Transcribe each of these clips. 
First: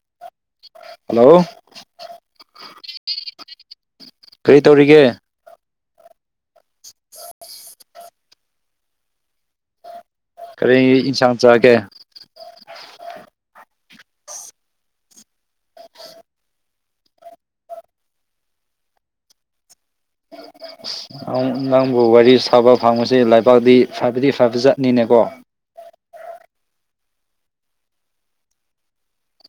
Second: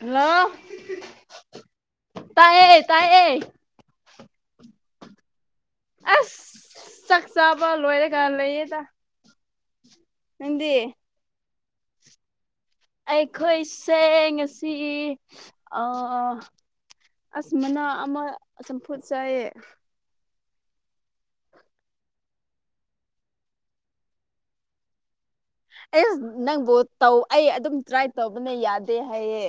ꯍꯜꯂꫭ ꯍꯜꯂꯣ ꯇꯥꯏꯌꯦ ꯇꯥꯏꯌꯦ ꯀꯔꯤ ꯇꯧꯔꯤꯒꯦ ꯑꯁ ꯆꯥꯛ ꯆꯥꯕ ꯂꯣꯏꯔꯒ ꯂꯩꯌꯦꯗ ꯅꯪꯗꯤ ꯀꯔꯤ ꯏꯟꯁꯥꯡ ꯆꯥꯒꯦ ꯑꯩꯈꯣꯏꯁꯦ ꯉꯁꯤ ꯑꯥ ꯑꯁ ꯃꯅꯥ ꯑꯃ ꯆꯝꯐꯨꯠ ꯆꯥꯏꯌꯦ ꯑꯟꯑꯣꯗꯤꯕꯜ [unintelligible] ꯅꯪ ꯅꯪꯕꯨ ꯋꯥꯔꯤ ꯁꯥꯕ ꯐꯪꯕꯁꯤ ꯂꯩꯕꯥꯛꯇꯗꯤ ꯐꯕꯗꯤ ꯐꯕꯗꯤ ꯖꯠꯅꯤꯅꯦꯀꯣ ꯑꯩ ꯅꯪꯕꯨ ꯇꯧ ꯑꯩ ꯑꯗꯨꯝ ꯇ꯭ꯔꯥꯏ ꯇꯧꯕꯅ ꯌꯥꯗꯦ ꯍꯥꯏꯌꯦ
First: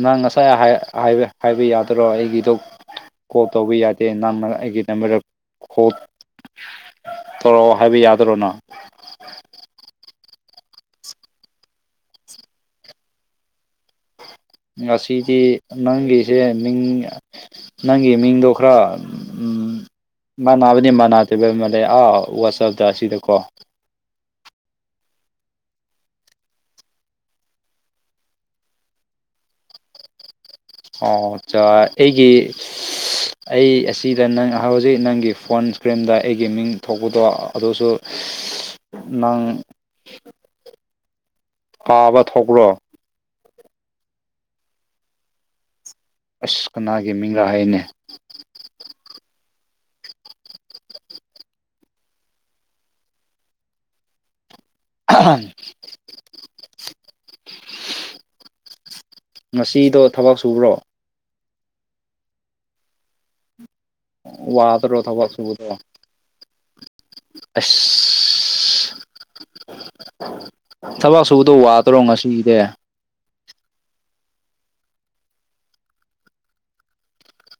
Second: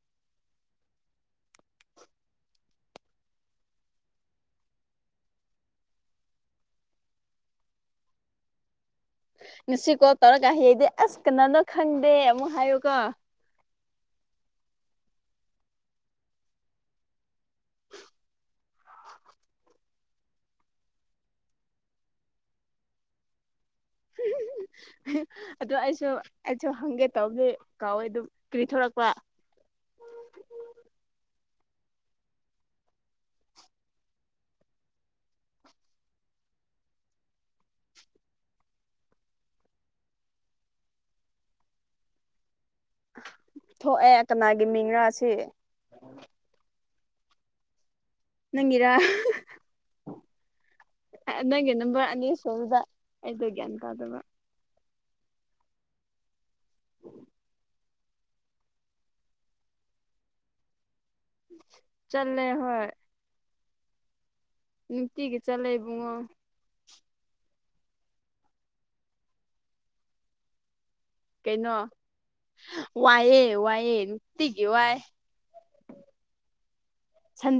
ꯅꯪ ꯉꯁꯥꯏ ꯍꯥꯏ ꯍꯥꯏꯕ ꯍꯥꯏꯕ ꯌꯥꯗꯔꯣ ꯑꯩꯒꯤꯗꯣ ꯀꯣꯜ ꯇꯧꯕ ꯌꯥꯗꯦ ꯅꯝ ꯑꯩꯒꯤ ꯅꯝꯕꯔꯗ ꯀ‌ꯣꯜ ꯇꯧꯔꯛꯑꯣ ꯍꯥꯏꯕ ꯌꯥꯗ꯭ꯔꯣ ꯅꯪ ꯉꯁꯤ ꯀꯣꯜ ꯇꯧꯔꯒ ꯍꯌꯦꯗꯤ ꯑꯁ ꯀꯅꯥꯅꯣ ꯈꯪꯗꯦ ꯑꯃꯨꯛ ꯍꯥꯏꯌꯨꯀꯣ ꯉꯁꯤꯗꯤ ꯅꯪꯒꯤꯖ‌ꯦ ꯃꯤꯡ ꯅꯪꯒꯤ ꯃꯤꯡꯗꯣ ꯈꯔ ꯎꯝ ꯃꯥꯟꯅꯥꯕꯗꯤ ꯃꯥꯟꯅꯗ‌ꯦꯕ ꯃꯥꯜꯂ‌ꯦ ꯑꯥ ꯋꯥꯆꯞꯇ ꯑꯁꯤꯗꯀꯣ [unintelligible] ꯑꯗꯨ ꯑꯩꯁꯨ ꯑꯩꯁꯨ ꯍꯪꯒꯦ ꯇꯧꯕꯅꯤ ꯀꯥꯎꯋꯦ ꯑꯗꯨꯝ ꯀ꯭ꯔꯤ ꯊꯣꯔꯛꯄ ꯑꯣ ꯆꯥ ꯑꯩꯒꯤ ꯑꯩ ꯑꯁꯤꯗ ꯅꯪ ꯍꯧꯖꯤꯛ ꯅꯪꯒꯤ ꯐꯣꯟ ꯏꯁꯀ꯭ꯔꯤꯟꯗ ꯑꯩꯒꯤ ꯃꯤꯡ ꯊꯣꯛꯄꯗꯣ ꯑꯗꯨꯁꯨ ꯅꯪ ꯄꯥꯕ ꯊꯣꯛꯄ꯭ꯔꯣ ꯊꯣꯛꯑꯦ ꯀꯅꯥꯒꯤ ꯃꯤꯡꯔꯥ ꯑꯁꯤ ꯑꯁ ꯀꯅꯥꯒꯤ ꯃꯤꯡ ꯔꯥ ꯍꯥꯏꯅꯦ ꯅꯪꯒꯤꯔꯥ ꯅꯪꯒꯤ ꯅꯝꯕꯔ ꯑꯅꯤ ꯁꯨꯕꯗ ꯑꯩꯗ‌ꯣ ꯒ꯭ꯌꯥꯟ ꯇꯥꯗꯕ [unintelligible] ꯉꯁꯤꯗꯣ ꯊꯕꯛ ꯁꯨꯕ꯭ꯔꯣ ꯆꯠꯂꯦ ꯍꯣꯏ ꯋꯥꯗꯔꯣ ꯊꯕꯛ ꯅꯨꯡꯇꯤꯒꯤ ꯆꯠꯂꯦ ꯁꯨꯕꯗ‌ꯣ ꯏꯕꯨꯡꯉꯣ ꯑꯁ ꯊꯕꯛ ꯁꯨꯕꯗꯣ ꯋꯥꯗꯔꯣ ꯉꯁꯤꯒꯤꯗꯤ ꯋꯥꯏꯌ‌ꯦ ꯋꯥꯏꯌꯦ ꯅꯨꯡꯇꯤꯒꯤ ꯋꯥꯏ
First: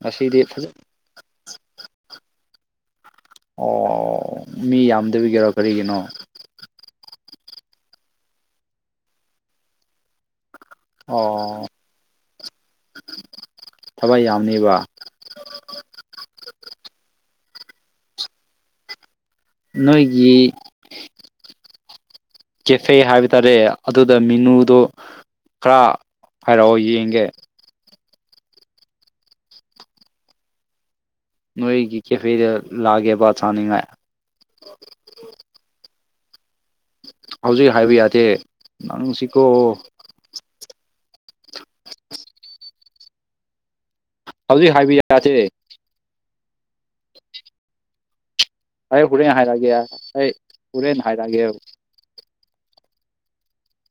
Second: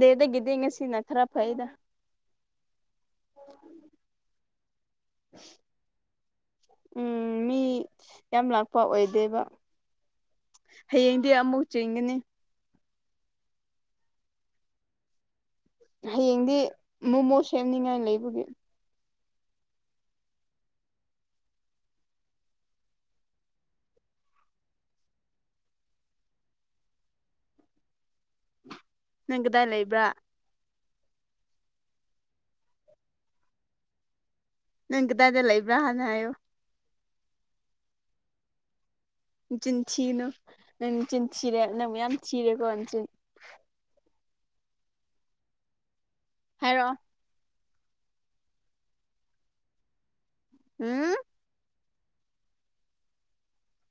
ꯉꯁꯤꯗꯤ ꯐꯖ ꯉꯁꯤꯅ ꯈꯔ ꯐꯩꯗ ꯑꯣ ꯃꯤ ꯌꯥꯝꯗꯕꯤꯒꯤꯔꯣ ꯀꯔꯤꯒꯤꯅꯣ ꯎꯝ ꯃꯤ ꯌꯥꯝ ꯂꯥꯛꯄ ꯑꯣꯏꯗꯦꯕ ꯍꯌꯦꯡꯗꯤ ꯑꯃꯨꯛ ꯑꯣ ꯆꯤꯟꯒꯅꯤ ꯊꯕꯛ ꯌꯥꯝꯃꯤꯕ ꯍꯌꯦꯡꯗꯤ ꯃꯣꯃꯣ ꯁꯦꯝꯅꯤꯉꯥꯏ ꯂꯩꯕꯒꯤ ꯅꯣꯏꯒꯤ ꯀꯦꯐꯦ ꯍꯥꯏꯕ ꯇꯥꯔꯦ ꯑꯗꯨꯗ ꯃꯤꯅꯨꯗꯣ ꯈꯔ ꯍꯥꯏꯔꯛꯑꯣ ꯌꯦꯡꯒꯦ ꯅꯪ ꯀꯗꯥꯏ ꯂꯩꯕ꯭ꯔꯥ ꯅꯣꯏꯒꯤ ꯀꯦꯐꯦꯗ ꯂꯥꯛꯒꯦꯕ ꯆꯥꯅꯤꯉꯥꯏ ꯅꯪ ꯀꯗꯥꯏꯗ ꯂꯩꯕ꯭ꯔꯥ ꯍꯥꯟꯅ ꯍꯥꯏꯌꯨ ꯍꯧꯖꯤꯛ ꯍꯥꯏꯕ ꯌꯥꯗꯦ ꯅꯪꯁꯤ ꯅꯆꯤꯟ ꯊꯤꯅꯣ ꯅꯪ ꯆꯤꯟ ꯊꯤꯔꯦ ꯅꯪ ꯃꯌꯥꯝ ꯊꯤꯔꯦꯀꯣ ꯅꯆꯤꯟ ꯍꯧꯖꯤꯛ ꯍꯥꯏꯕ ꯌꯥꯗꯦ ꯍꯥꯏꯔꯛꯑꯣ ꯑꯩ ꯍꯨꯔꯦꯟ ꯍꯥꯏꯔꯛꯑꯒꯦ ꯑꯩ ꯍꯨꯔꯦꯟ ꯎꯝ ꯍꯥꯏꯔꯛꯑꯒꯦꯕ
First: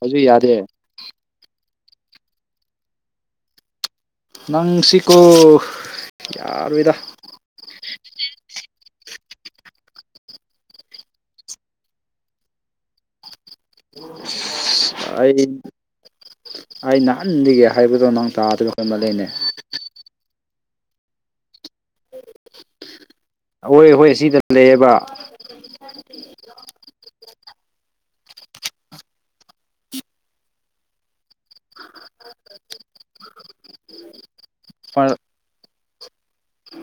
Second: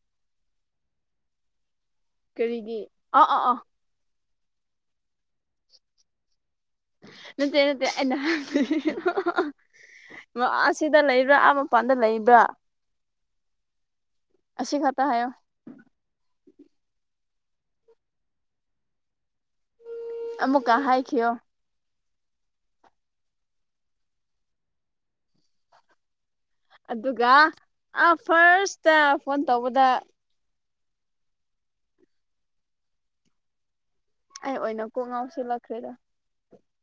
ꯍꯧꯖꯤꯛ ꯌꯥꯗꯦ ꯀꯔꯤꯒꯤ ꯑꯥ ꯑꯥ ꯑꯥ ꯅꯪꯁꯤꯀꯣ ꯌꯥꯔ‌ꯣꯏꯗ ꯅꯠꯇꯦ ꯅꯠꯇꯦ ꯑꯩꯅ [unintelligible] ꯑꯁꯤꯗ ꯂꯩꯕ꯭ꯔꯥꯥ ꯑꯥ ꯃꯄꯥꯟꯗ ꯂꯩꯕ꯭ꯔꯥ [unintelligible] ꯑꯁꯤ ꯈꯛꯇ ꯍꯥꯏꯌꯣ ꯑꯩ ꯑꯩ ꯅꯍꯟꯗꯒꯤ ꯍꯥꯏꯕꯗꯣ ꯅꯪ ꯇꯥꯗ꯭ꯔ ꯍ‌ꯦꯟ ꯃꯜꯂ‌ꯦꯅꯦ ꯑꯃꯨꯛ ꯀꯥ ꯍꯥꯏꯈꯤꯌꯣ ꯑꯍꯣꯏ ꯍꯣꯏ ꯑꯁꯤꯗ ꯂꯩꯌꯦꯕ [unintelligible] ꯑꯗꯨꯒ ꯐꯥꯔꯁꯇ ꯐꯣꯟ ꯇꯧꯕꯗ ꯑꯩ ꯑꯣꯏꯅ ꯀꯣꯛ ꯉꯥꯎ ꯁꯤꯜꯂꯛꯈ꯭ꯔꯦꯗ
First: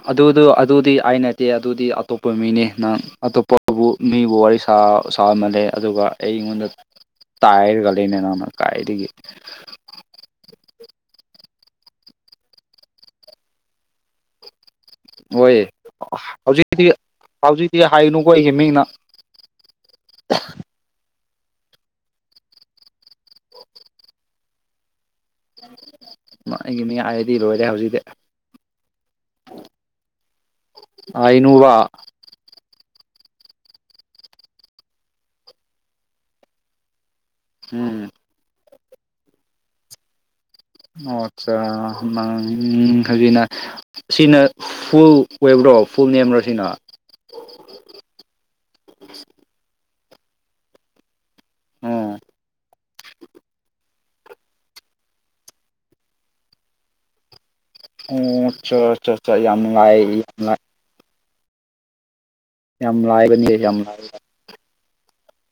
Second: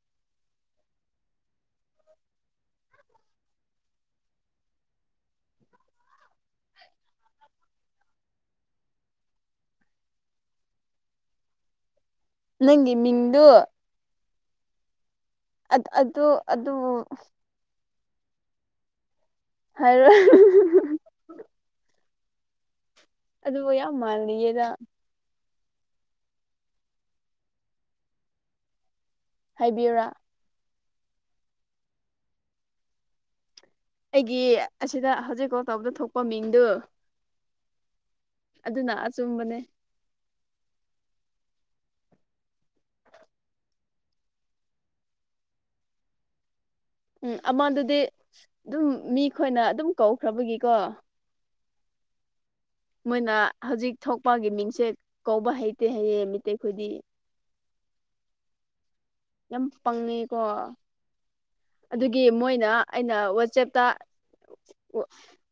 ꯑꯗꯨꯗꯣ ꯑꯗꯨꯗꯤ ꯑꯩ ꯅꯠꯇꯦ ꯑꯗꯨꯗꯤ ꯑꯇꯣꯞꯄ ꯃꯤꯅꯤ ꯅꯪ ꯑꯇꯣꯞꯄꯕꯨ ꯃꯤꯕꯨ ꯋꯥꯔꯤ ꯁꯥ ꯁꯥꯃꯜꯂꯦ ꯑꯗꯨꯒ ꯑꯩꯉꯣꯟꯗ ꯑꯟꯏꯟꯇꯦꯜꯂꯤꯖꯦꯕꯜ ꯅꯪꯒꯤ ꯃꯤꯡꯗꯨ ꯍꯣꯏ ꯑꯗꯨ ꯍꯧꯖꯤꯛꯇꯤ ꯑꯗꯨꯕꯨ ꯍꯧꯖꯤꯛꯇꯤ ꯍꯥꯏꯒꯅꯨꯀꯣ ꯑꯩꯒꯤ ꯃꯤꯡꯅ ꯍꯥꯏꯔꯣꯏ ꯍꯍꯍ ꯑꯗꯨꯕꯨ ꯌꯥꯝ ꯃꯥꯜꯂꯤꯌꯦꯗ ꯑꯩꯒꯤ ꯃꯤ ꯍꯥꯏꯔꯗꯤ ꯂꯣꯏꯔꯦ ꯍꯧꯖꯤꯛꯇꯤ ꯍꯥꯏꯕꯤꯌꯨꯨꯔꯥ ꯍꯥꯏꯅꯨꯕ ꯑꯩꯒꯤ ꯑꯁꯤꯗ ꯍꯧꯖꯤꯛ ꯀꯣꯜ ꯇꯧꯕꯗ ꯊꯣꯛꯄ ꯃꯤꯡꯗꯨ ꯎꯝ ꯑꯗꯨꯅ ꯑꯆꯨꯝꯕꯅꯦ ꯑꯣ ꯑꯠꯆꯥ ꯎ ꯍꯧꯖꯤꯅ ꯁꯤꯅ ꯐꯨꯜ ꯑꯣꯏꯕ꯭ꯔꯣ ꯐꯨꯜ ꯅꯦꯝꯔꯣ ꯁꯤꯅ ꯎꯝ ꯑꯃꯥꯟꯗꯨꯗꯤ ꯑꯗꯨꯝ ꯃꯤ ꯈꯣꯏꯅ ꯑꯗꯨꯝ ꯀꯧꯈ꯭ꯔꯕꯒꯤꯀꯣ ꯑꯣ ꯃꯣꯏꯅ ꯍꯧꯖꯤꯛ ꯊꯣꯛꯄꯒꯤ ꯃꯤꯡꯁꯦ ꯀꯧꯕ ꯍꯩꯇꯦ ꯍꯩꯌꯦ ꯃꯤꯇꯩ ꯈꯨꯗꯤ ꯑꯣ ꯑꯆꯥ ꯌꯥꯝ ꯌꯥꯝꯅꯨꯡꯉꯥꯏ ꯄꯪꯉꯦꯀꯣ ꯌꯥꯝ ꯑꯗꯨꯒꯤ ꯃꯣꯏꯅ ꯌꯥꯝ ꯑꯩꯅ ꯂꯥꯏꯕꯅꯤ ꯌꯥꯝ ꯋꯥꯆꯦꯞꯇ ꯂꯥꯏ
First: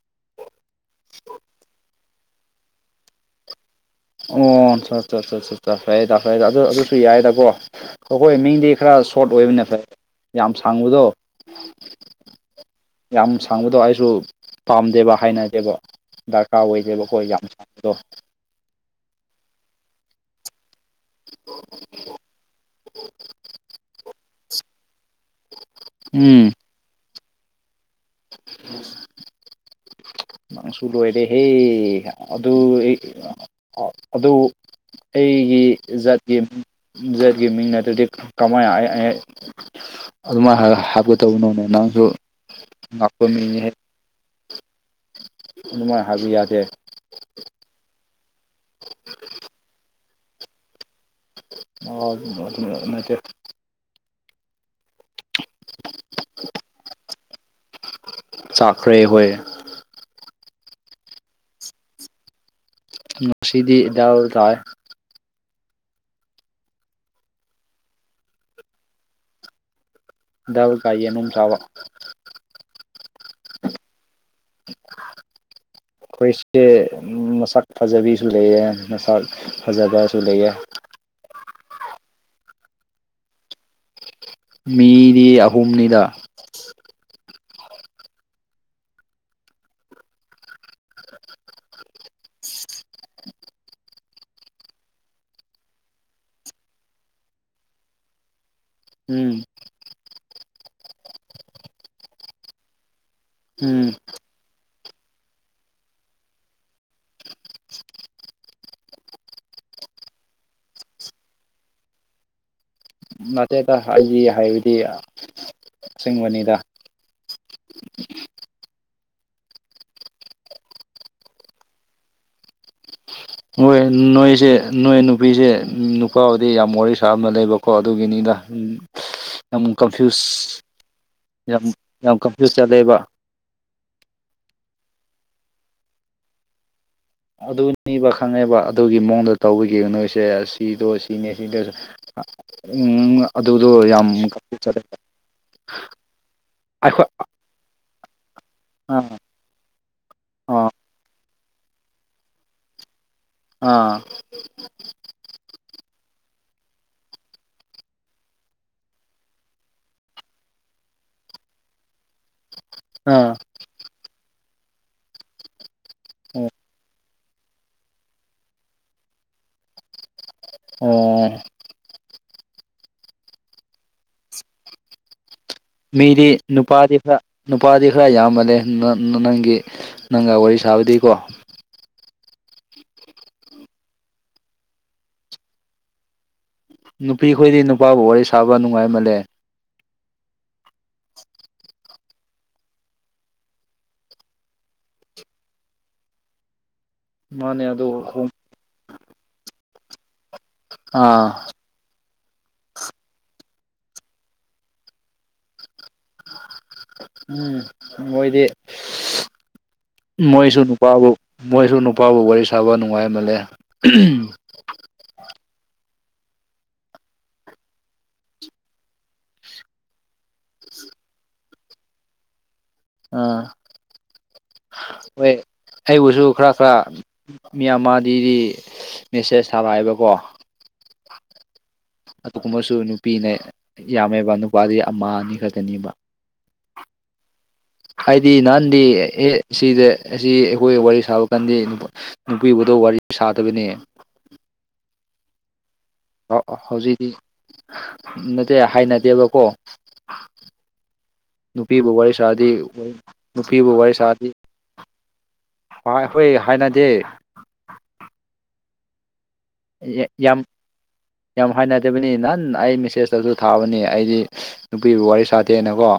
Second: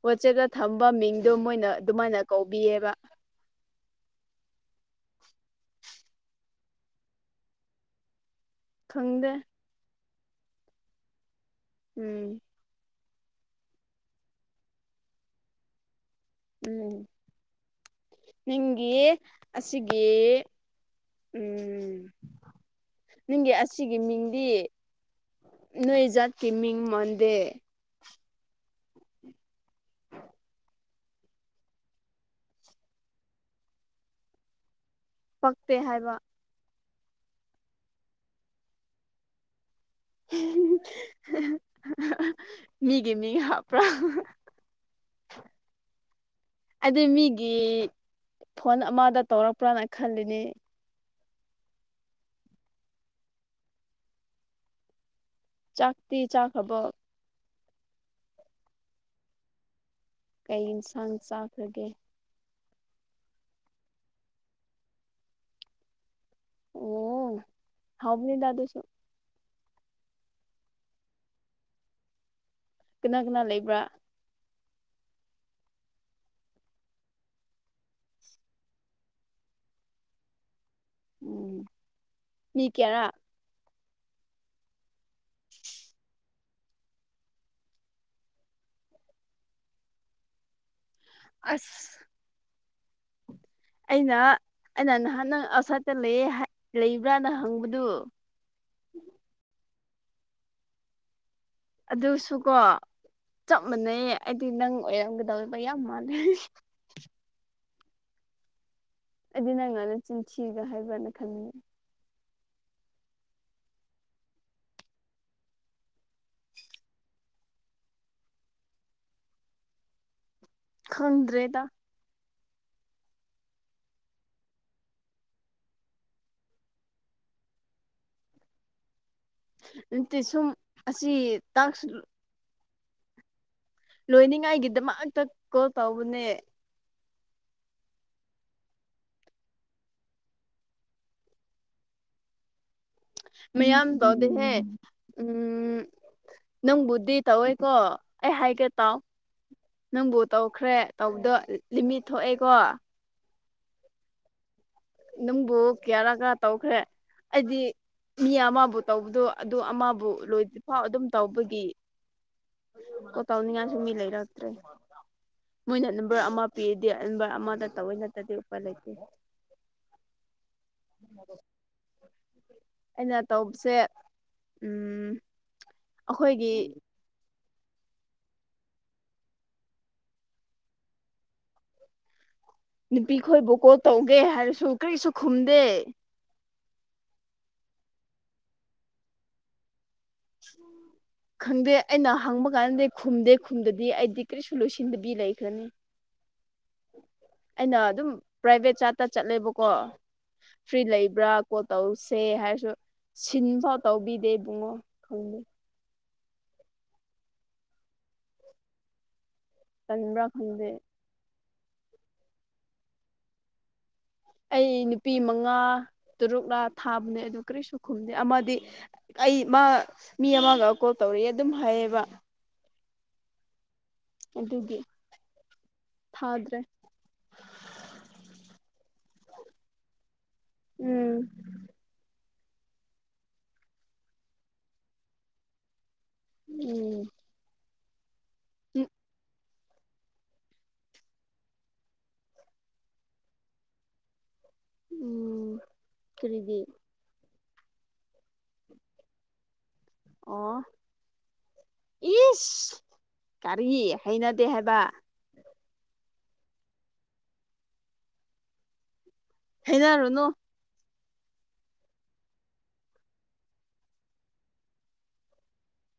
ꯋꯥꯆꯦꯞꯇ ꯊꯝꯕ ꯃꯤꯡꯗꯣ ꯃꯣꯏꯅ ꯑꯗꯨꯃꯥꯏꯅ ꯀꯧꯕꯤꯌꯦꯕ ꯑꯣ ꯁꯠ ꯆꯠꯠ ꯆꯠ ꯆꯠ ꯐꯩꯗ ꯐꯔꯦ ꯑꯗꯨ ꯑꯗꯨꯁꯨ ꯌꯥꯏꯗꯀꯣ ꯑꯩꯈꯣꯏ ꯃꯤꯡꯗꯤ ꯈꯔ ꯁꯣꯔꯠ ꯈꯪꯗꯦ ꯑꯣꯏꯕꯅꯦ ꯐꯩ ꯌꯥꯝ ꯁꯥꯡꯕꯗꯣ ꯎꯝ ꯌꯥꯝ ꯁꯥꯡꯕꯗꯣ ꯑꯩꯁꯨ ꯄꯥꯝꯗꯦꯕ ꯍꯥꯏꯅꯒꯦꯕ ꯗꯔꯀꯥꯔ ꯑꯣꯏꯗꯦꯕꯀꯣ ꯌꯥꯝ ꯁꯕꯗꯣ ꯅꯤꯡꯒꯤ ꯑꯁꯤꯒꯤ ꯎꯝ ꯅꯪꯒꯤ ꯑꯁꯤꯒꯤ ꯃꯤꯡꯗꯤ ꯅꯣꯏ ꯏꯖꯥꯠ ꯇꯤꯃꯤ ꯃꯟꯗꯦ ꯑꯝ [unintelligible] ꯅꯪꯁꯨ ꯂꯣꯏꯔꯦ ꯍꯦ ꯑꯗꯨ ꯑꯗꯨ ꯑꯩꯒꯤ ꯄꯛꯇꯦ ꯍꯥꯏꯕ ꯖꯥꯠꯀꯤ ꯖꯦꯠꯀꯤ ꯃꯤꯡ ꯅꯠꯇ꯭ꯔꯗꯤ ꯀꯃꯥꯏ ꯑꯗꯨꯃꯥꯏꯅꯔ ꯍꯥꯞꯀꯗꯧꯕꯅꯣꯅꯦ ꯅꯪꯁꯨ ꯃꯤꯒꯤ ꯉꯥꯛꯄ ꯃꯤꯅꯦ ꯍꯦꯛ ꯍ ꯑꯗꯨꯃꯥꯏꯅ ꯍꯥꯏꯕ ꯌꯥꯗꯦ ꯑꯗꯨ ꯃꯤꯒꯤ ꯐꯣꯟ ꯑꯃꯗ ꯇꯧꯔꯛꯄ꯭ꯔꯅ ꯈꯜꯂꯤꯅꯤ ꯑ ꯑꯗꯨ ꯑꯗꯨ ꯑꯗꯨꯅꯠꯇꯦ ꯍ [unintelligible] ꯆꯥꯛꯇꯤ ꯆꯥꯛꯈꯕ ꯆꯥꯛꯈ꯭ꯔꯦ ꯍꯣꯏ ꯀꯩ ꯏꯟꯁꯥꯡ ꯆꯥꯈ꯭ꯔꯒꯦ ꯉꯁꯤꯗꯤ ꯗꯜ ꯇꯥꯏ ꯑꯣ ꯍꯥꯎꯕꯅꯤꯗ ꯑꯗꯨꯁꯨ ꯗꯥꯜ ꯀꯥꯏ ꯌꯦꯅꯨꯡ ꯆꯥꯕ ꯀꯅꯥ ꯀꯅꯥ ꯂꯩꯕ꯭ꯔꯥ ꯑꯈꯣꯏꯁꯦ ꯃꯁꯛ ꯐꯖꯕꯤꯁꯨ ꯂꯩꯌꯦ ꯃꯁꯛ ꯐꯖꯕꯁꯨ ꯂꯩꯌꯦ ꯎꯝ ꯃꯤ ꯀꯌꯥꯔꯥ ꯃꯤ ꯗꯤ ꯑꯍꯨꯝꯅꯤꯗ ꯑꯁ [inaudible] ꯑꯩꯅ ꯑꯩꯅ ꯅꯍꯥꯟ ꯅꯪ ꯑꯥꯎꯠꯁꯥꯏꯗꯠꯇ ꯂꯩꯌꯦ ꯂꯩꯕ꯭ꯔꯥꯅ ꯍꯪꯕꯗꯨ ꯎꯝ ꯑꯗꯨꯁꯨꯀꯣ ꯆꯞ ꯎꯝ ꯃꯥꯟꯅꯩꯌꯦ ꯑꯩꯗꯤ ꯅꯪ ꯑꯣꯏꯔꯝꯒꯗꯧꯕ ꯌꯥꯝ ꯃꯥꯜꯂꯦ ꯑꯩꯗꯤ ꯅꯪꯅ ꯅꯆꯤꯟ ꯊꯤꯒ ꯍꯥꯏꯕ꯭ꯔꯅ ꯈꯟꯅꯤ ꯅꯇꯦꯗ ꯑꯩꯗꯤ ꯍꯥꯏꯕꯗꯤ ꯀꯆꯤꯡꯕꯅꯤꯗ ꯈꯪꯗ꯭ꯔꯦꯗ ꯃꯣꯏ ꯅꯣꯏꯁꯦ ꯅꯣꯏ ꯅꯨꯄꯤꯁꯦ ꯅꯨꯄꯥꯕꯨꯗꯤ ꯌꯥꯝ ꯋꯥꯔꯤ ꯁꯥꯕ ꯂꯩꯕ ꯀꯣ ꯑꯗꯨꯒꯤꯅꯤꯗ ꯌꯥꯝ ꯅꯠꯇꯦ ꯀꯟꯐ꯭ꯌꯨꯁ ꯁꯨꯝ ꯑꯁꯤ ꯌꯥꯝ ꯇꯥꯛꯁ ꯌꯥꯝ ꯀ ꯆꯗꯩꯕ ꯂꯣꯏꯅꯤꯡꯉꯥꯏꯒꯤꯗꯃꯛꯇ ꯀꯣꯜ ꯇꯧꯕꯅꯦ ꯑꯗꯨꯅꯤꯕ ꯈꯪꯉꯦꯕ ꯑꯗꯨꯒꯤ ꯃꯑꯣꯡꯗ ꯇꯧꯕꯤꯒꯤ ꯅꯣꯏꯁꯦ ꯁꯤꯗꯣ ꯁꯤꯅꯦ ꯁꯤꯗꯁꯨ ꯑꯥ ꯎꯪ ꯑꯥ ꯃꯌꯥꯝ ꯇꯧꯗꯦꯍꯦ ꯎꯝ ꯑꯩꯈꯣꯏ ꯅꯪꯕꯨꯗꯤ ꯇꯧꯋꯦꯀꯣ ꯑꯩ ꯍꯥꯏꯒꯦ ꯇꯥꯎ ꯑꯥ ꯅꯪꯕꯨ ꯑꯥ ꯇꯧꯈ꯭ꯔꯦ ꯇꯧꯕꯗꯣ ꯂꯤꯃꯤꯠ ꯊꯣꯛꯑꯦꯀꯣ ꯑꯥ ꯅꯪꯕꯨ ꯀꯤꯌꯥꯔꯥ ꯀ ꯇꯧꯈ꯭ꯔꯦ ꯑꯩꯗꯤ ꯃꯤ ꯑꯃꯕꯨ ꯇꯧꯕꯗꯣ ꯑꯗꯨ ꯑꯃꯕꯨ ꯂꯣꯏꯗꯔꯤꯐꯥꯎ ꯑꯗꯨꯝ ꯇꯧꯕꯒꯤ ꯀꯣ ꯑꯥ ꯇꯥꯎꯅꯤꯡꯉꯥꯏꯁꯨ ꯃꯤ ꯂꯩꯔꯛꯇ꯭ꯔꯦ ꯃꯣꯏꯅ ꯅꯝꯕꯔ ꯑꯃ ꯑꯣ ꯄꯤꯔꯗꯤ ꯍꯦꯟꯕ ꯑꯃꯗ ꯇꯧꯋꯤ ꯅꯠꯇꯔꯗꯤ ꯎꯄꯥꯏ ꯂꯩꯇꯦ ꯑꯣ ꯑꯩꯅ ꯇꯧꯕꯁꯦ ꯎꯝ ꯃꯤꯗꯤ ꯑꯩꯈꯣꯏꯒꯤ ꯅꯨꯄꯥꯔꯤ ꯍꯥ ꯅꯨꯄꯥꯗꯤ ꯈꯔ ꯌꯥꯝꯃꯜꯂꯦ ꯅꯪꯒꯤ ꯅꯪꯒ ꯋꯥꯔꯤ ꯁꯥꯕꯗꯤꯀꯣ ꯅꯨꯄꯤ ꯈꯣꯏꯕꯨ ꯀꯣꯜ ꯇꯧꯒꯦ ꯍꯥꯏꯔꯁꯨ ꯀꯔꯤꯁꯨ ꯈꯨꯝꯗꯦ ꯅꯨꯄꯤꯈꯣꯏꯗꯤ ꯅꯨꯄꯥꯕꯨ ꯋꯥꯔꯤ ꯁꯥꯕ ꯅꯨꯡꯉꯥꯏꯃꯜꯂꯦ ꯎꯝ ꯈꯪꯗꯦ ꯑꯩꯅ ꯍꯪꯕ ꯀꯥꯟꯗꯤ ꯈꯨꯝꯗꯦ ꯈꯨꯝꯗꯗꯤ ꯑꯩꯗꯤ ꯀꯔꯤꯁꯨ ꯂꯣꯏꯁꯤꯟꯗꯕꯤ ꯂꯩꯈ꯭ꯔꯅꯤ ꯃꯥꯅꯦ ꯑꯩꯅ ꯑꯗꯨ ꯑꯗꯨꯝ ꯄ꯭ꯔꯥꯏꯚꯦꯠ ꯆꯥꯠꯇ ꯆꯠꯂꯦꯕꯀꯣ ꯐ꯭ꯔꯤ ꯂꯩꯕ꯭ꯔꯥ ꯑꯥ ꯀꯣ ꯇꯧꯁꯦ ꯍꯥꯏꯔꯁꯨ ꯁꯤꯟꯐꯥꯎ ꯇꯧꯕꯤꯗꯦ ꯏꯕꯨꯡꯉꯣ ꯈꯪꯗꯦ ꯎꯝ ꯃꯣꯏꯗꯤ ꯇꯟꯕ꯭ꯔꯥ ꯃꯣꯏꯁꯨ ꯈꯪꯗꯦ ꯅꯨꯄꯥꯕꯨ ꯃꯣꯏꯁꯨ ꯅꯨꯄꯥꯕꯨ ꯋꯥꯔꯤ ꯁꯥꯕ ꯅꯨꯡꯉꯥꯏꯃꯜꯂꯦ ꯑꯩ ꯅꯨꯄꯤ ꯃꯉꯥ ꯇꯔꯨꯛꯂ ꯊꯥꯕꯅꯦ ꯑꯗꯨ ꯀꯔꯤꯁꯨ ꯈꯨꯝꯗꯦ ꯑꯃꯗꯤ ꯑꯩ ꯃꯥ ꯃꯤ ꯑꯃꯒ ꯀꯣꯜ ꯇꯧꯔꯤꯑꯦ ꯑꯗꯨꯝ ꯍꯥꯏꯌꯦꯕ ꯑꯥ ꯑꯗꯨꯒꯤ ꯋꯦ ꯑꯩꯕꯨꯁꯨ ꯈꯔ ꯊꯥꯗ꯭ꯔꯦ ꯈꯔ ꯃꯤ ꯑꯃ ꯗꯤ ꯗꯤ ꯃꯦꯁꯦꯁ ꯊꯥꯕ ꯍꯥꯏꯕꯀꯣ ꯎꯝ ꯑꯗꯨꯒꯨꯝꯕꯁꯨ ꯅꯨꯄꯤꯅ ꯌꯥꯝꯃꯦꯕ ꯅꯨꯄꯥꯗꯤ ꯑꯃ ꯑꯅꯤ ꯈꯛꯇꯅꯦꯕ ꯎꯝ ꯍꯥꯏꯗꯤ ꯅꯍꯥꯟꯗꯤ ꯑꯦ ꯁꯤꯗ ꯑꯁꯤ ꯑꯩꯈꯣꯏ ꯋꯥꯔꯤ ꯁꯥꯕ ꯀꯥꯟꯗꯤ ꯅꯨꯄꯤꯕꯨꯗ ꯋꯥꯔꯤ ꯁꯥꯗꯕꯅꯤ ꯎꯝ ꯑ ꯑ ꯀꯔꯤꯒꯤ ꯍꯧꯖꯤꯛꯇꯤ ꯅꯠꯇꯦ ꯍꯥꯏꯅꯗꯦꯕꯀꯣ ꯑꯣ ꯅꯨꯄꯤꯕꯨ ꯋꯥꯔꯤ ꯁꯥꯔꯗꯤ ꯏꯁ ꯋꯨ ꯀꯔꯤ ꯅꯨꯄꯤꯕꯨ ꯋꯥꯔꯤ ꯁꯥꯔꯗꯤ ꯍꯩꯅꯗꯦ ꯍꯥꯏꯕ ꯑꯥ ꯍꯣꯏ ꯍꯥꯏꯅꯗꯦ ꯍꯩꯅꯔꯨꯅꯨ ꯌꯥꯝ ꯌꯥꯝ ꯍꯥꯏꯅꯗꯕꯅꯤ ꯅꯍꯥꯟ ꯑꯩ ꯃꯦꯁꯦꯖꯇꯁꯨ ꯊꯥꯕꯅꯤ ꯑꯩꯗꯤ ꯅꯨꯄꯤꯕꯨ ꯋꯥꯔꯤ ꯁꯥꯇꯦ ꯅꯀꯣ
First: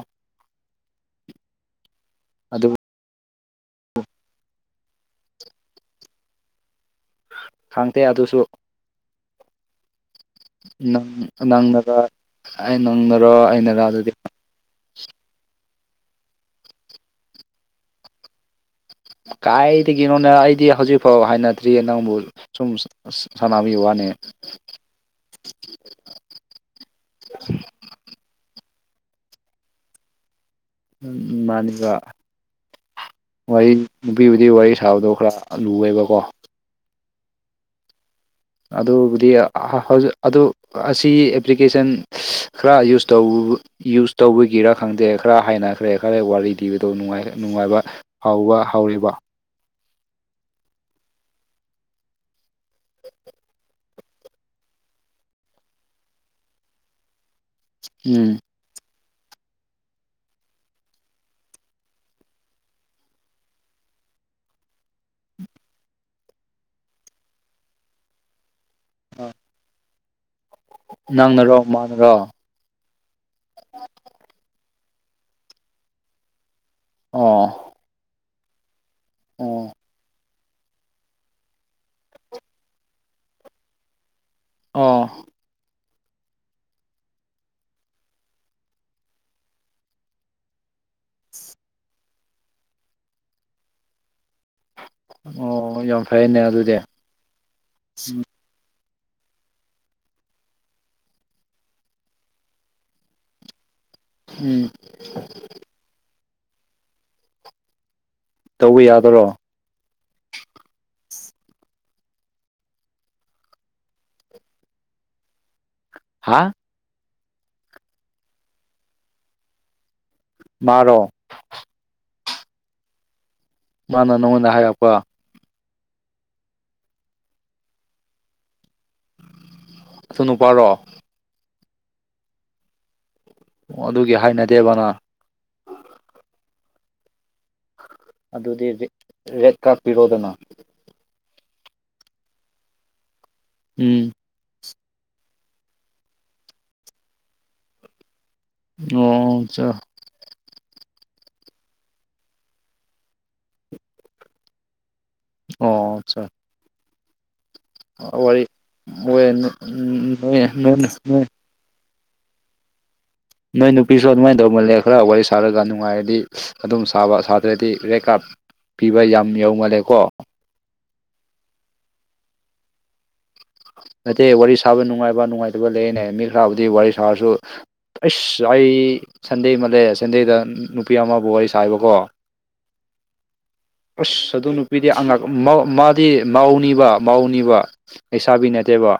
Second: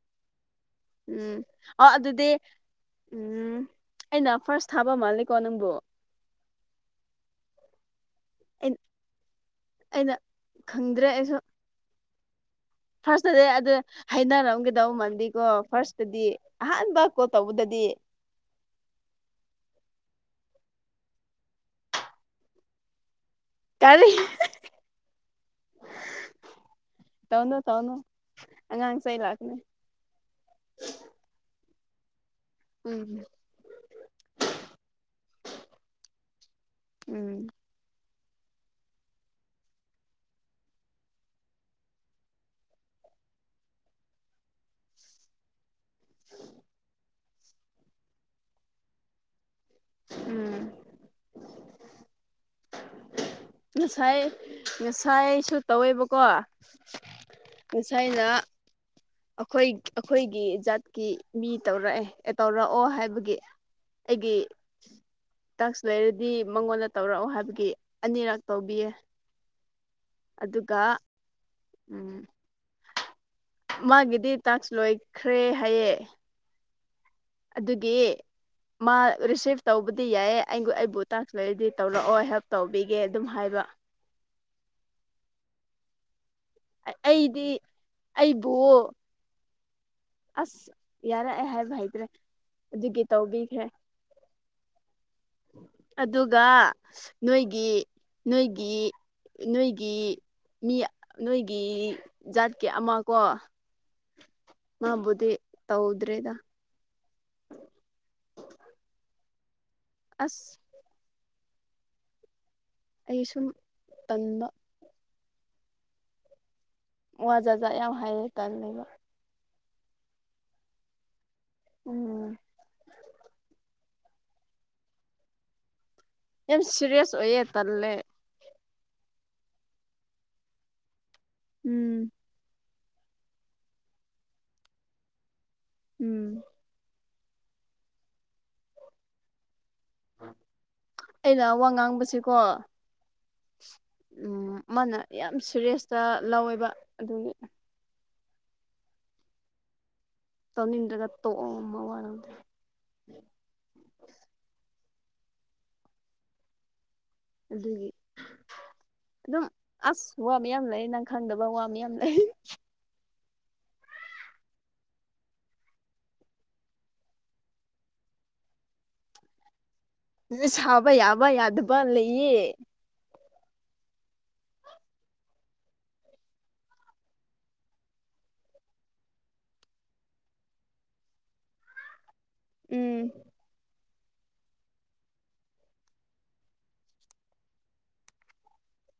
ꯎꯝ ꯑꯣ ꯑꯗꯨꯗꯤ ꯑꯗꯨ ꯎꯝ ꯑꯩꯅ ꯐꯥꯔꯁ ꯊꯥꯕ ꯃꯥꯜꯂꯤꯀꯣ ꯅꯪꯕꯨ ꯈꯪꯗꯦ ꯑꯗꯨꯁꯨ ꯑ ꯑꯩꯅ ꯈꯪꯗ꯭ꯔꯦ ꯑꯩꯁꯨ ꯂꯥꯡ ꯕ ꯐꯥꯔꯁꯇꯗꯤ ꯑꯗꯨ ꯍꯩꯅꯔꯝꯒꯗꯧ ꯃꯥꯟꯗꯤ ꯀꯣ ꯐꯥꯔꯁꯇꯗꯤ ꯑꯍꯥꯟꯕ ꯀꯣꯜ ꯇꯧꯕꯗꯗꯤ ꯀꯥꯏꯗꯒꯤꯅꯣꯅꯦ ꯑꯩꯗꯤ ꯍꯧꯖꯤꯛꯐꯥꯎ ꯍꯥꯏꯅꯗ꯭ꯔꯤꯌꯦ ꯅꯪꯕꯨ ꯁꯨꯝ ꯁ ꯑꯁ ꯁꯥꯟꯅꯕꯩ ꯋꯥꯅꯦ ꯇꯧꯅꯣ ꯇꯧꯅꯣ ꯑꯉꯥꯡꯁ ꯂꯥꯛꯅꯤ ꯎꯝ ꯃꯥꯅꯤꯅꯕ ꯎꯝ ꯋꯥꯔꯤ ꯅꯨꯄꯤꯕꯨꯗꯤ ꯋꯥꯔꯤ ꯁꯥꯕꯗꯣ ꯈꯔ ꯂꯨꯋꯦꯕꯀꯣ ꯎꯝ ꯑꯗꯨꯕꯨꯗꯤ ꯑꯗꯨ ꯑꯁꯤ ꯑꯦꯄ꯭ꯂꯤꯀꯦꯁꯟ ꯈꯔ ꯌꯨꯁ ꯇꯧ ꯕ ꯌꯨꯁ ꯇꯧꯕꯒꯤꯔꯥ ꯈꯪꯗꯦ ꯈꯔ ꯍꯩꯅ ꯈꯔꯦ ꯈꯔ ꯋꯥꯔꯤ ꯂꯤꯕꯗꯣ ꯅꯨꯡꯉꯥꯏꯕ ꯍꯥꯎꯕ ꯍꯧꯥꯎꯔꯤꯕ ꯎꯝ ꯉꯁꯥꯏ ꯉꯁꯥꯏꯁꯨ ꯇꯧꯋꯦꯕꯀꯣ ꯉꯁꯥꯏꯅ ꯎꯝ ꯑꯩꯈꯣꯏ ꯑꯩꯈꯣꯏꯒꯤ ꯖꯥꯠꯀꯤ ꯃꯤ ꯇꯧꯔꯛꯑꯦ ꯑꯦ ꯇꯧꯔꯛꯑꯣ ꯍꯥꯏꯕꯒꯤ ꯑꯩꯒꯤ ꯇꯥꯛꯁ ꯂꯩꯔꯗꯤ ꯃꯉꯣꯟꯗ ꯇꯧꯔꯛꯑꯣ ꯍꯥꯏꯕꯒꯤ ꯑꯅꯤꯔꯛ ꯇꯧꯕꯤꯌꯦ ꯎꯝ [inaudible] ꯑꯗꯨꯒ ꯅꯪꯅꯔꯣ ꯃꯥꯅꯔꯣ ꯎꯝ ꯃꯥꯒꯤꯗꯤ ꯇꯥꯛꯁ ꯂꯣꯏꯈ꯭ꯔꯦ ꯍꯥꯏꯌꯦ ꯑꯣ ꯑꯗꯨꯒꯤ ꯃꯥ ꯔꯤꯁꯤꯞ ꯑꯣ ꯇꯧꯕꯗꯤ ꯌꯥꯏꯌꯦ ꯑꯩꯕꯨ ꯑꯩꯕꯨ ꯇꯥꯛꯁ ꯂꯩꯔꯗꯤ ꯇꯧꯔꯛꯑꯣ ꯍꯦꯜꯞ ꯇꯧꯕꯤꯒꯦ ꯑꯗꯨꯝ ꯍꯥꯏꯕ ꯑꯣ ꯑꯩꯗꯤ ꯑꯩꯕꯨ ꯑꯁ ꯌꯥꯔꯦ ꯍꯥꯏꯕ ꯍꯩꯇ꯭ꯔꯦ ꯑꯗꯨꯒꯤ ꯇꯧꯕꯤꯈ꯭ꯔꯦ ꯑꯣ ꯌꯥꯝ ꯐꯩꯅꯦ ꯑꯗꯨꯒ ꯑꯗꯨꯗꯤ ꯅꯣꯏꯒꯤ ꯅꯣꯏꯒꯤ ꯅꯣꯏꯒꯤ ꯃꯤ ꯅꯣꯏꯒꯤ ꯖꯥꯠꯀꯤ ꯑꯃ ꯀꯣ ꯎꯝ ꯃꯥꯕꯨꯗꯤꯦ ꯇꯧꯗ꯭ꯔꯦꯗ ꯇꯧꯕ ꯌꯥꯗꯔꯣ ꯑꯁ ꯑꯩ ꯁꯨꯝ ꯄꯟꯕ ꯍꯥꯥ ꯋꯥ ꯖꯥꯠ ꯖꯥꯠ ꯌꯥꯝ ꯍꯥꯏꯔꯦ ꯇꯜꯂꯦꯕ꯫ ꯃꯥꯔꯣ ꯎꯝ ꯃꯥꯅ ꯅꯉꯣꯟꯗ ꯍꯥꯏꯔꯛꯄ ꯌꯥꯝ ꯁꯤꯔꯤꯌ꯭ꯁ ꯑꯣꯏꯌꯦ ꯇꯜꯂꯦ ꯅꯨꯄꯥꯔꯣ ꯎꯝ ꯑꯣ ꯑꯗꯨꯒꯤ ꯍꯥꯏꯅꯗꯦꯕ ꯅꯪ ꯎꯝ [unintelligible] ꯑꯗꯨꯗꯤ ꯔꯦꯠ ꯀꯥꯔ ꯄꯤꯔꯣꯗꯅ ꯑꯩꯅ ꯋꯥ ꯉꯥꯡꯕꯁꯤꯀꯣ ꯎꯝ ꯑꯃꯅ ꯌꯥꯝ ꯁꯦꯔꯦꯁꯇ ꯂꯧꯋꯦꯕ ꯑꯗꯨꯒꯤ ꯅꯣꯡ ꯆ ꯇꯧꯅꯤꯡꯗ꯭ꯔꯒ ꯇꯣꯛꯑꯣ ꯃꯋꯥ ꯂꯧꯗꯦ ꯑꯣ ꯑꯠꯆꯥ ꯑꯗꯨꯒꯤ ꯃꯣꯏ ꯑꯗꯨꯝ ꯑꯁ ꯋꯥ ꯅꯣꯏ ꯃꯌꯥꯝ ꯂꯩ ꯅꯪ ꯅꯣꯏ ꯈꯪꯗꯕ ꯋꯥ ꯃꯌꯥꯝ ꯂꯩ [unintelligible] ꯅꯣꯏ ꯅꯨꯄꯤꯁꯨ ꯑꯗꯨꯃꯥꯏ ꯗꯧꯃꯜꯂꯦ ꯈꯔ ꯋꯥꯔꯤ ꯁꯥꯔꯒ ꯅꯨꯡꯉꯥꯏꯔꯗꯤ ꯑꯗꯨꯝ ꯁꯥꯕ ꯁꯥꯇ꯭ꯔꯗꯤ ꯔꯦꯠ ꯀꯥꯔꯗ ꯄꯤꯕ ꯌꯥꯝ ꯌꯧꯃꯜꯂꯦꯀꯣ ꯁꯥꯕ ꯌꯥꯕ ꯌꯥꯗꯕ ꯂꯩꯌꯦ ꯅꯠꯇꯦ ꯋꯥꯔꯤ ꯁꯥꯕ ꯅꯨꯡꯉꯥꯏꯕ ꯅꯨꯡꯉꯥꯏꯇꯕ ꯂꯩꯌꯦꯅꯦ ꯃꯤ ꯈꯔꯕꯨꯗꯤ ꯋꯥꯔꯤ ꯁꯥꯔꯁꯨ ꯑꯩꯁ ꯑꯩ ꯁꯟꯗꯦ ꯑꯃꯜꯂꯦ ꯁꯟꯗꯦꯗ ꯅꯨꯄꯤ ꯑꯃꯕꯨ ꯋꯥꯔꯤ ꯁꯥꯏꯕꯀꯣ ꯎꯝ ꯑꯁ ꯑꯗꯨ ꯅꯨꯄꯤꯗꯤ ꯑꯉꯥꯛ ꯃꯧ ꯃꯥꯗꯤ ꯃꯥꯎꯅꯤꯕ ꯃꯥꯎꯅꯤꯕ ꯂꯩꯁꯥꯕꯤ ꯅꯠꯇꯦꯕ